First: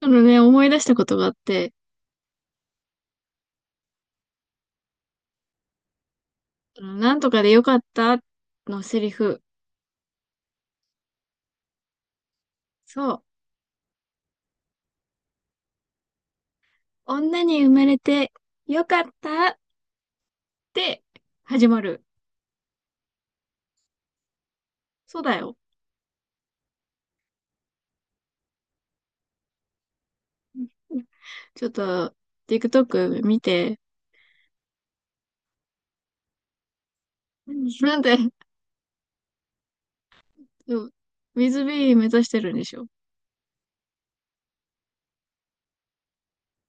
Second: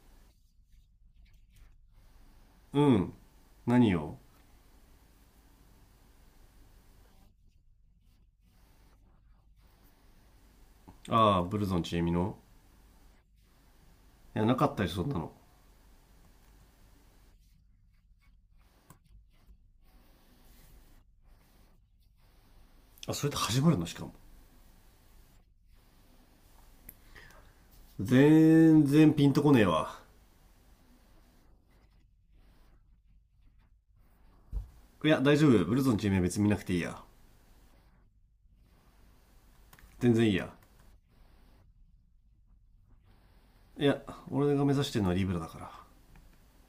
そのね、思い出したことがあって、うん。何よ？あのなんとかでよかったのセリフ。ああ、ブルゾンちえみの。そう。いやなかったりそんなの。女に生まれてよかったって始まる。あ、それで始まるの、しかもそうだよ。全然ピンとこねえわ。ちょっと、TikTok 見て。いや大丈夫、ブルゾンちえみは別に見なくていいや。なんで、全然いいや。そう WithB 目指してるんでしょ？いや、俺が目指してるのはリブラだから。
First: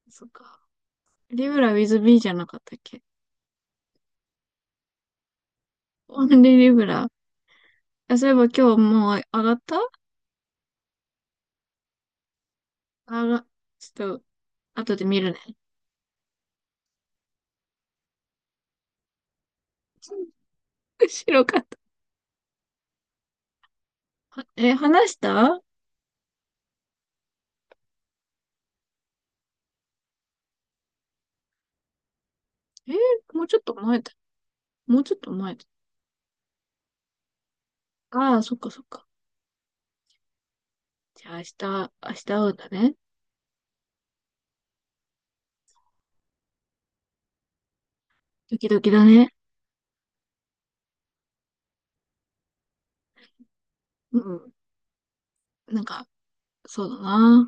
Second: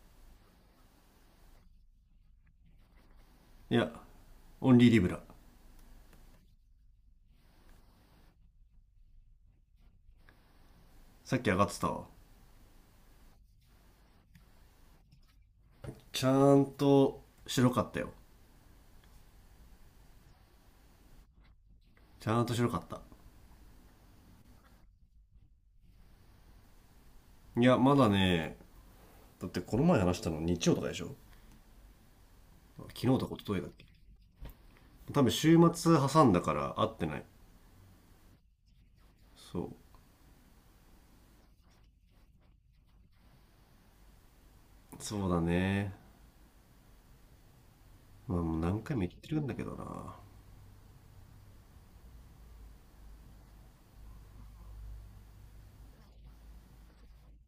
そっか。リブラ WithB じゃなかったっけ？いやオンリーリブラ。オンリーリブラ。あ、そういえば今日もう上がった？さっき上がってたわ。上が、ちょっと、後で見るね。ちゃんと白かったよ。 白かった。ちゃんと白かった。え、話した？いやまだね。だってこの前話したの日曜とかでしょ？え昨日とかー一もう昨ちょ日っだっとけ？前だ。もうちょっ多と分前週だ。末挟んだから会ってない。ああ、そっかそっか。そう。じゃあ明日、明日会うんだね。そうだね。まあもドうキ何ドキ回もだ言っね。てるんだけどな。うん。なんか、そうだな。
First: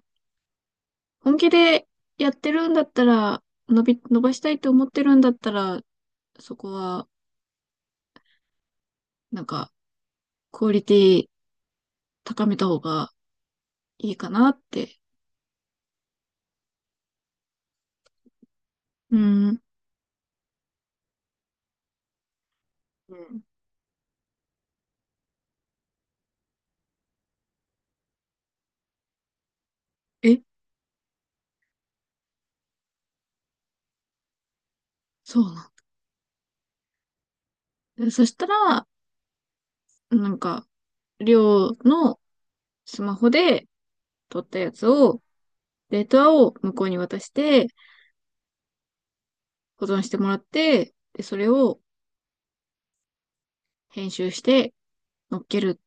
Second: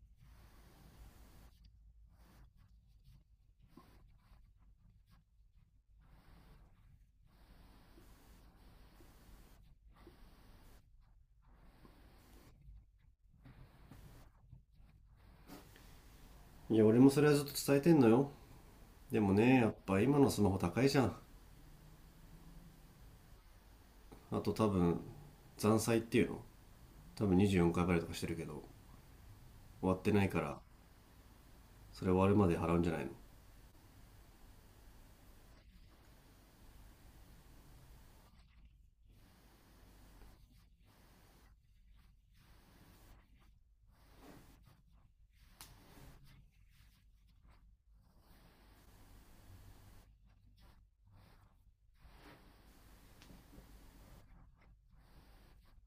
本気でやってるんだったら、伸ばしたいと思ってるんだったら、そこは、なんか、クオリティ高めた方がいいかなって。いや、俺もそれはずっと伝えてんのよ。うでもね、ん。やっぱ今のスマホ高いじゃん。うん。あと多分、残債っていうの多分24回払いとかしてるけど、終わってないかえ、ら、それ終わるまで払うんじゃないそうなの。でそしたら、なんか、りょうのスマホで撮ったやつを、データを向こうに渡して、保存してもらって、で、それを編集して乗っける。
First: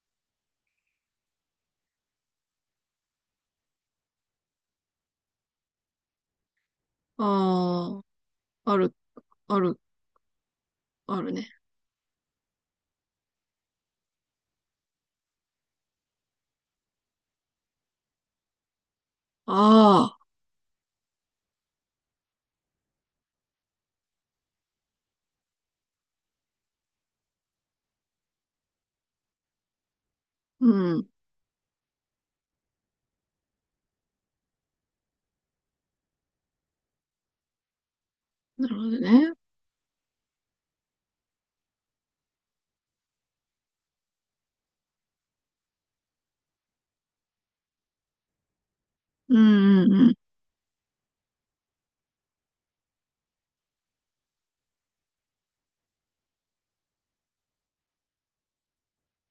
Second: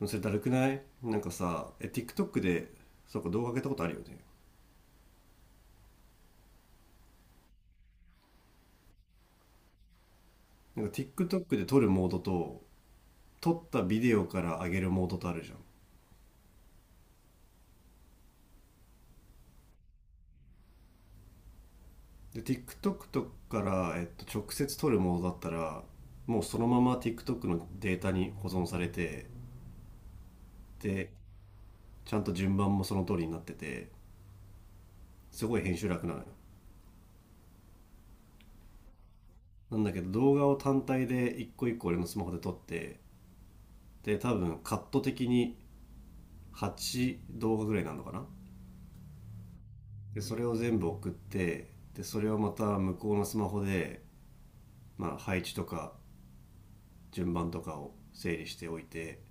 の？それだるくない？なんかさ、え、TikTok で、そうか動画上げたことあるよね。ああ、ある、ある、なんか あるね。TikTok で撮るモードと、撮ったビデオから上げるモードとあるじゃああ、ん。で、TikTok とかから、直接撮るモードだったら、もうそのまま TikTok のデータに保存されて、うん。で、ちゃんと順番もその通りになってて、すごい編集楽なのよ。なるほどね。なんだけど動画を単体で一個一個俺のスマホで撮って、で多分カット的に8動画ぐらいなのかな。うん、うん、うん。でそれを全部送って、でそれをまた向こうのスマホで、まあ、配置とか順番とかを整理しておいて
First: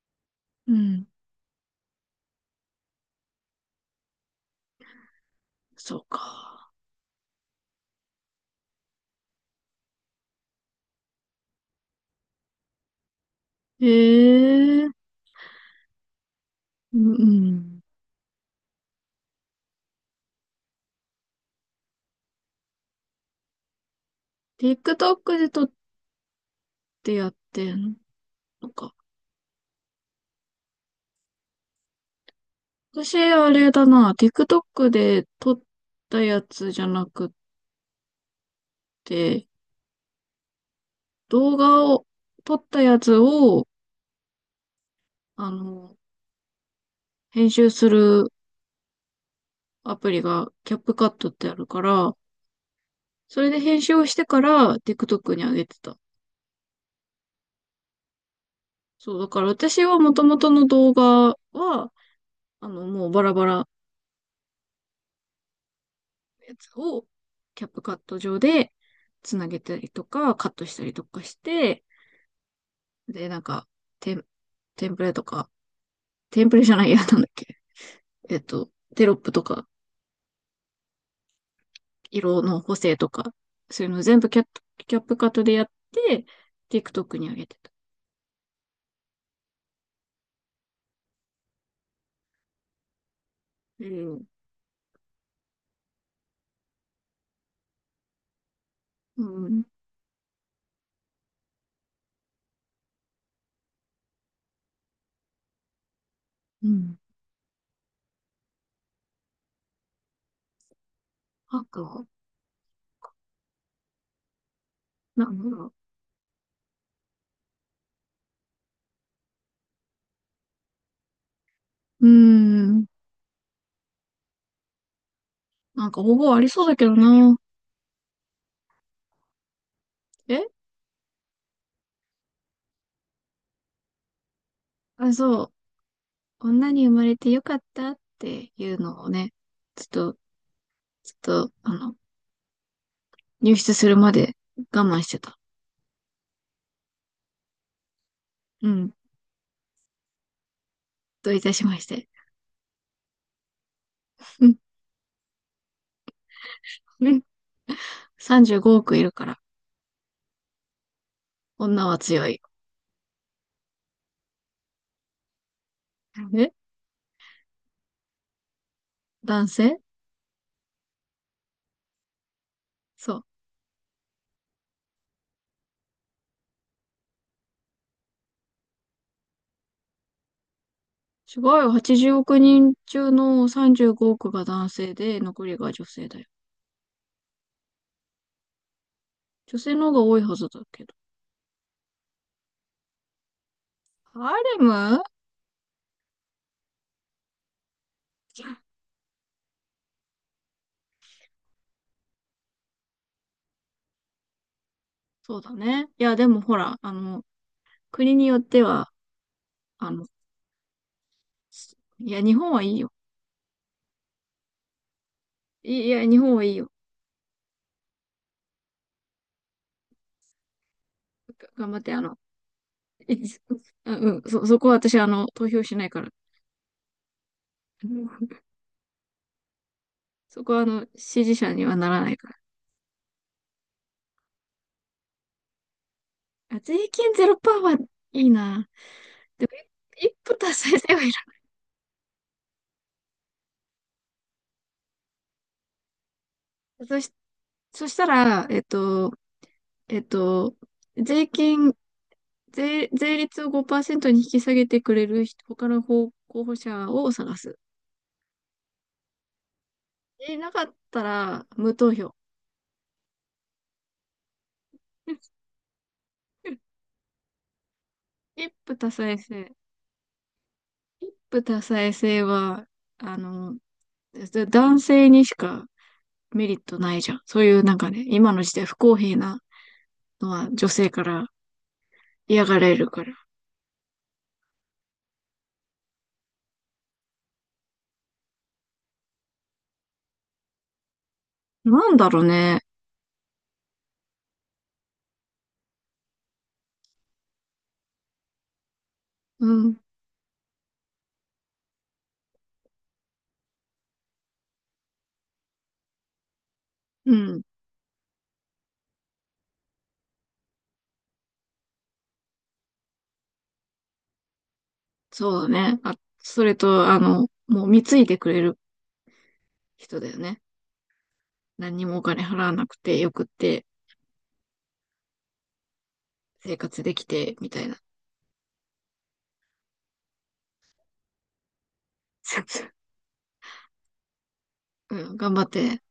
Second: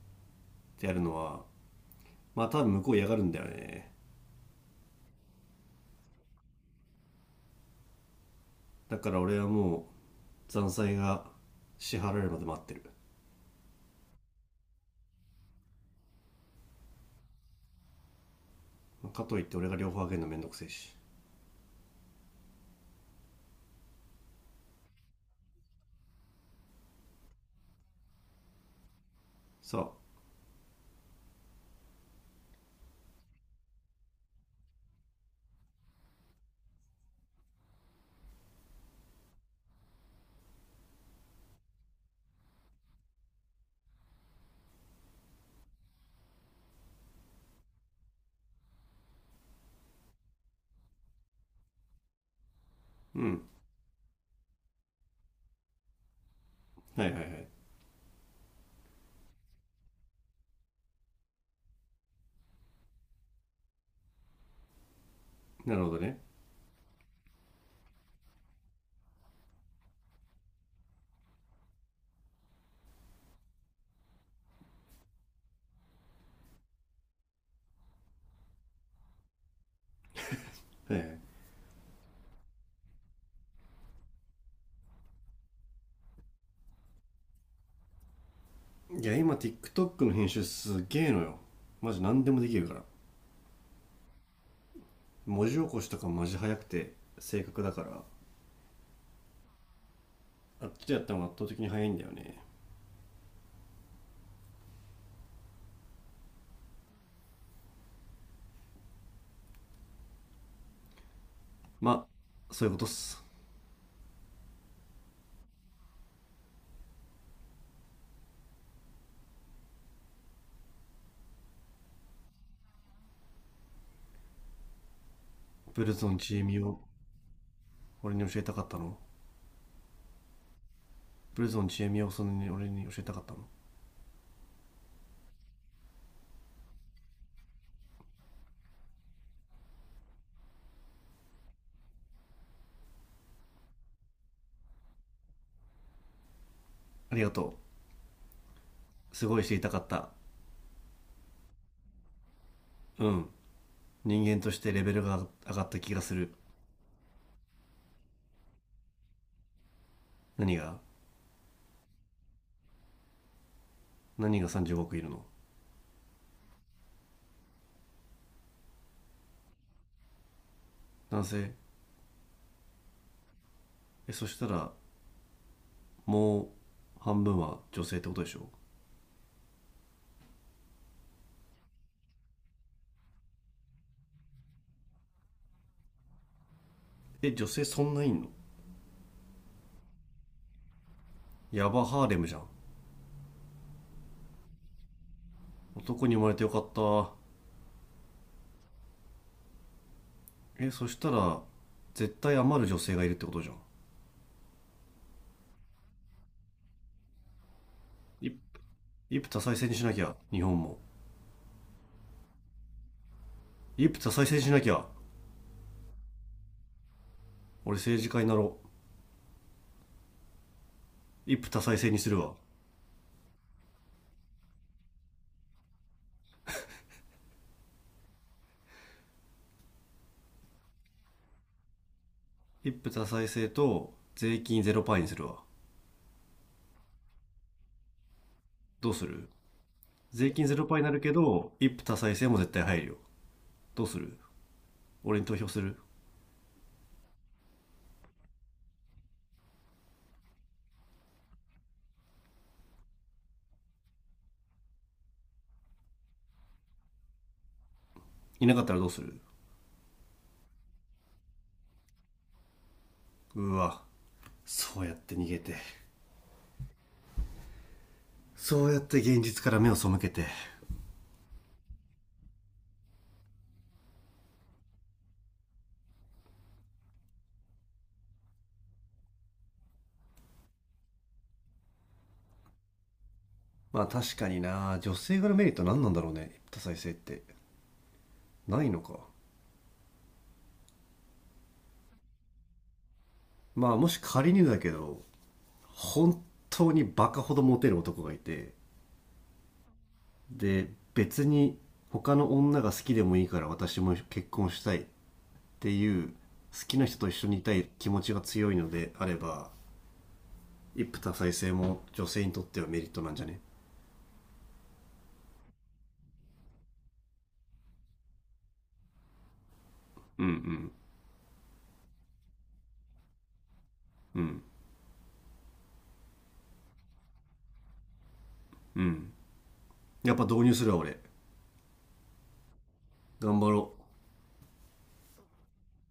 うってやるん、のは、まあ多分向こう嫌がるんだよね。そうか。だから俺はもう残債が支払えるまで待ってる。ええ、うん、うん。かといって俺が両方あげるのめんどくせえし。 TikTok で撮ってやってんのか？さあ。私、あれだな、TikTok で撮ったやつじゃなくて、動画を、撮ったやつを、あの、編集するアプリがキャップカットってあるから、うそん。れで編集をしてから TikTok に上げてた。はいはいはい。そう、だから私はもともとの動画は、もうバラバラのなるほどね。やつをキャップカット上でつなげたりとか、カットしたりとかして、で、なんか、テン、テンプレとか、テンプレじゃないや、なんだっけ。テロップとか、はいはい。色の補正とか、そういうの全部キャップカットでやって、TikTok に上げてた。いや今 TikTok の編集すげえのよ。マジ何でもできるから。うん。文字起こしとかマジ早くて正確だから。うん。あっちでやったのが圧倒的に早いんだよね。うん。赤まあそういうことっす。なんだろう。うーん。ブなんルかゾ方ン法ちあえりみそうだをけどな。俺に教えたかったの？え、ブルゾンちえみをそんなに俺に教えたかったの？あ、そう。女に生まれてよかったっていうのをね、ちょっと、ちょっと、入室するまで我慢してた。ありがとうん。う。すごい知りたかった。どういたしまして。うん。人間うとしん。てレベルが上がった気がする。うん。35億いるから、何が？女は強い。何が35億いるの？え、男性、男性？そう。え、そしたらもう半分は女性ってことでしょ？すごいよ。80億人中の35億が男性で、残りが女性だよ。え、女性そんないんの？女性の方が多いはずだけど。ヤバ、ハーレムじゃん。ハーレム、男に生まれてよかった。え、そしたら絶対余る女性がいるってことじゃん。そうだね。いや、でもほら、国にいよっては、一夫多妻制にしあなきの、ゃ日本も。いや、日本はいいよ。一夫多妻制にしなきゃ。いいや、日本はいいよ。俺政治家になろう。一が夫多頑張妻っ制て、にするわ。いあうん、そこは私、投票しないから。そこは、支持者にはならないから。一夫多妻制と税金ゼロパーにするわ。あ、税金ゼロパーはいいな。どうする？でも、一一税歩金達ゼロパ成ーになせよるいけらど一夫多妻制も絶対入るよ。どうする？俺に投票する？ん。そしたら、えっと、税金、税率を5%に引き下げてくれる人他の候補者を探す。いなかったらどうする？え、なかったら、無投票。うわ、そうやって逃げて。一そ夫うやっ多て妻現実か制。ら目を背けて。一夫多妻制は、あの、男性にしかメリットないじゃん。そういうなんかね、今の時代不公平なのは女性から嫌がられるから。まあ確かにな、女性側のメリット何なんだろうね多妻制って。ないのか。なんだろうね。まあもし仮にだけど、本当にバカほどモテる男がいて、うん。で別に他の女が好きでもいいから私も結婚したいっていう、好きな人とう一緒にん。いたい気持ちが強いのであれば、一夫多妻制も女性にとってはメリットなんじゃね？そうだね。あ、それと、もう貢いでくれる人だようんうね。ん何にもお金払わなくてよくってうん生活できて、みたいな。うん。やっぱ導入するわ俺。 頑張ろう。うん。頑張って。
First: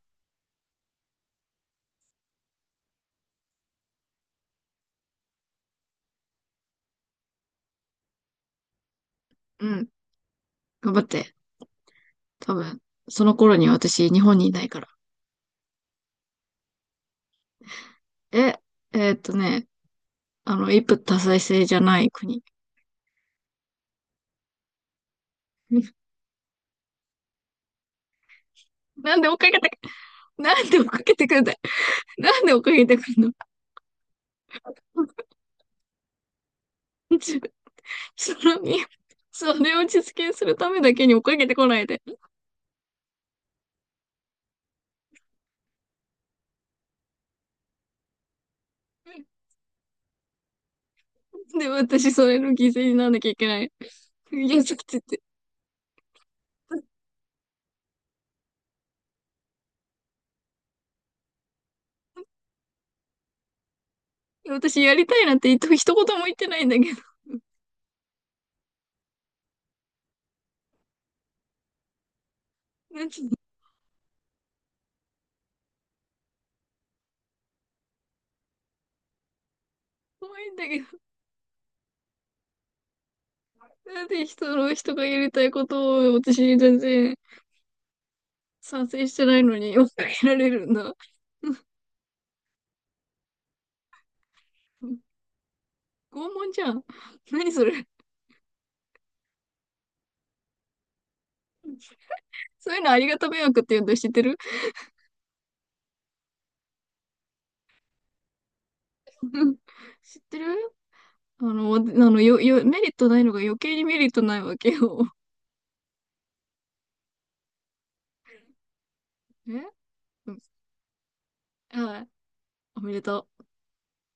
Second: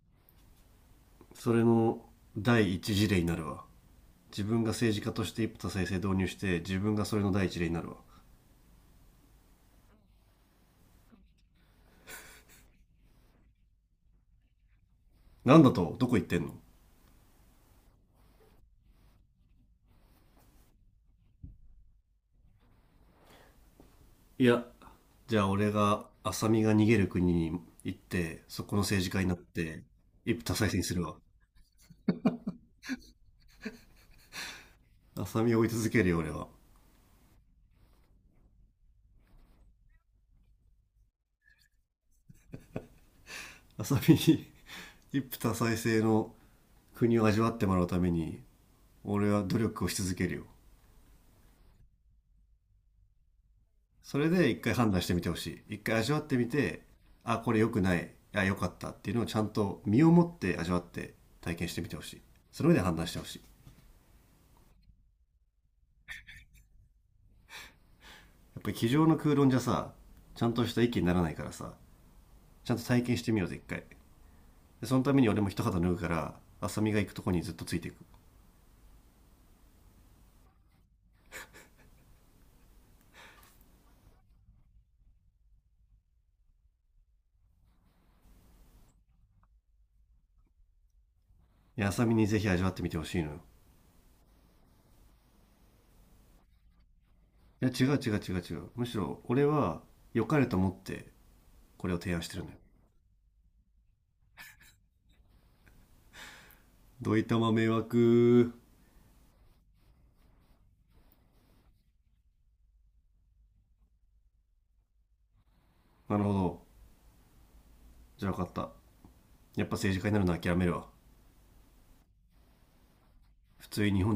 それの第一事例になるわ。自分が政治家として一夫多妻制導入して、自分がそれの第一例になるわ。うん。頑張って。多分、その頃に私、日本にいないから。なんだと、どこ行ってんの？え、えーっとね、一夫多妻制じゃない国。いや、じゃあ俺 が浅見が逃げる国に行ってそこの政治なん家でに追なっっかけて、て一夫多な妻ん制で追にっすかるけわ。てくんだい？なんで追っかけてくんの？ 浅見を追い続けるよ俺は。その、それを実現するためだけに追っかけてこないで。浅見に 一夫多妻制の国を味わってもらうために俺は努力をし続けるよ。で、私、それの犠牲にならなきゃいけない。それいで一や、ち回ょっと判言断っしてて。みてほしい。一回味わってみて、あ、これ良くない、あ、良かったっていうのをちゃんと身をもって味わって体験してみてほしい。その上で判断してほしい。私、やりたいなんて一言も言ってないんだけど。やっぱり机上の空論じゃさ、ちゃんとした意見にならないからさ、ちゃんと体なんて験してみようぜ、一回。でそのために俺も一肌脱ぐから、浅見が行くとこにずっとついていく。怖いんだけど。なんで人がやりたいことを私全然賛成してないのに追っかけられるんだ。いや、浅見にぜひ味わってみてほしいのよ。拷問じゃん。何そいや、違れ。う違う違う違う。むしろ、俺は良かれと思って、これを提案してるんだよ。そういうのありがた迷惑って言うんだ。知ってる？ どいたま迷惑。知ってる？メリットないのが余計にメリットないわけよ。なるほど。じゃあ分かった。え、やっぱ政治家になるうのん、諦めるわ。あ、おめでとう。普通に日本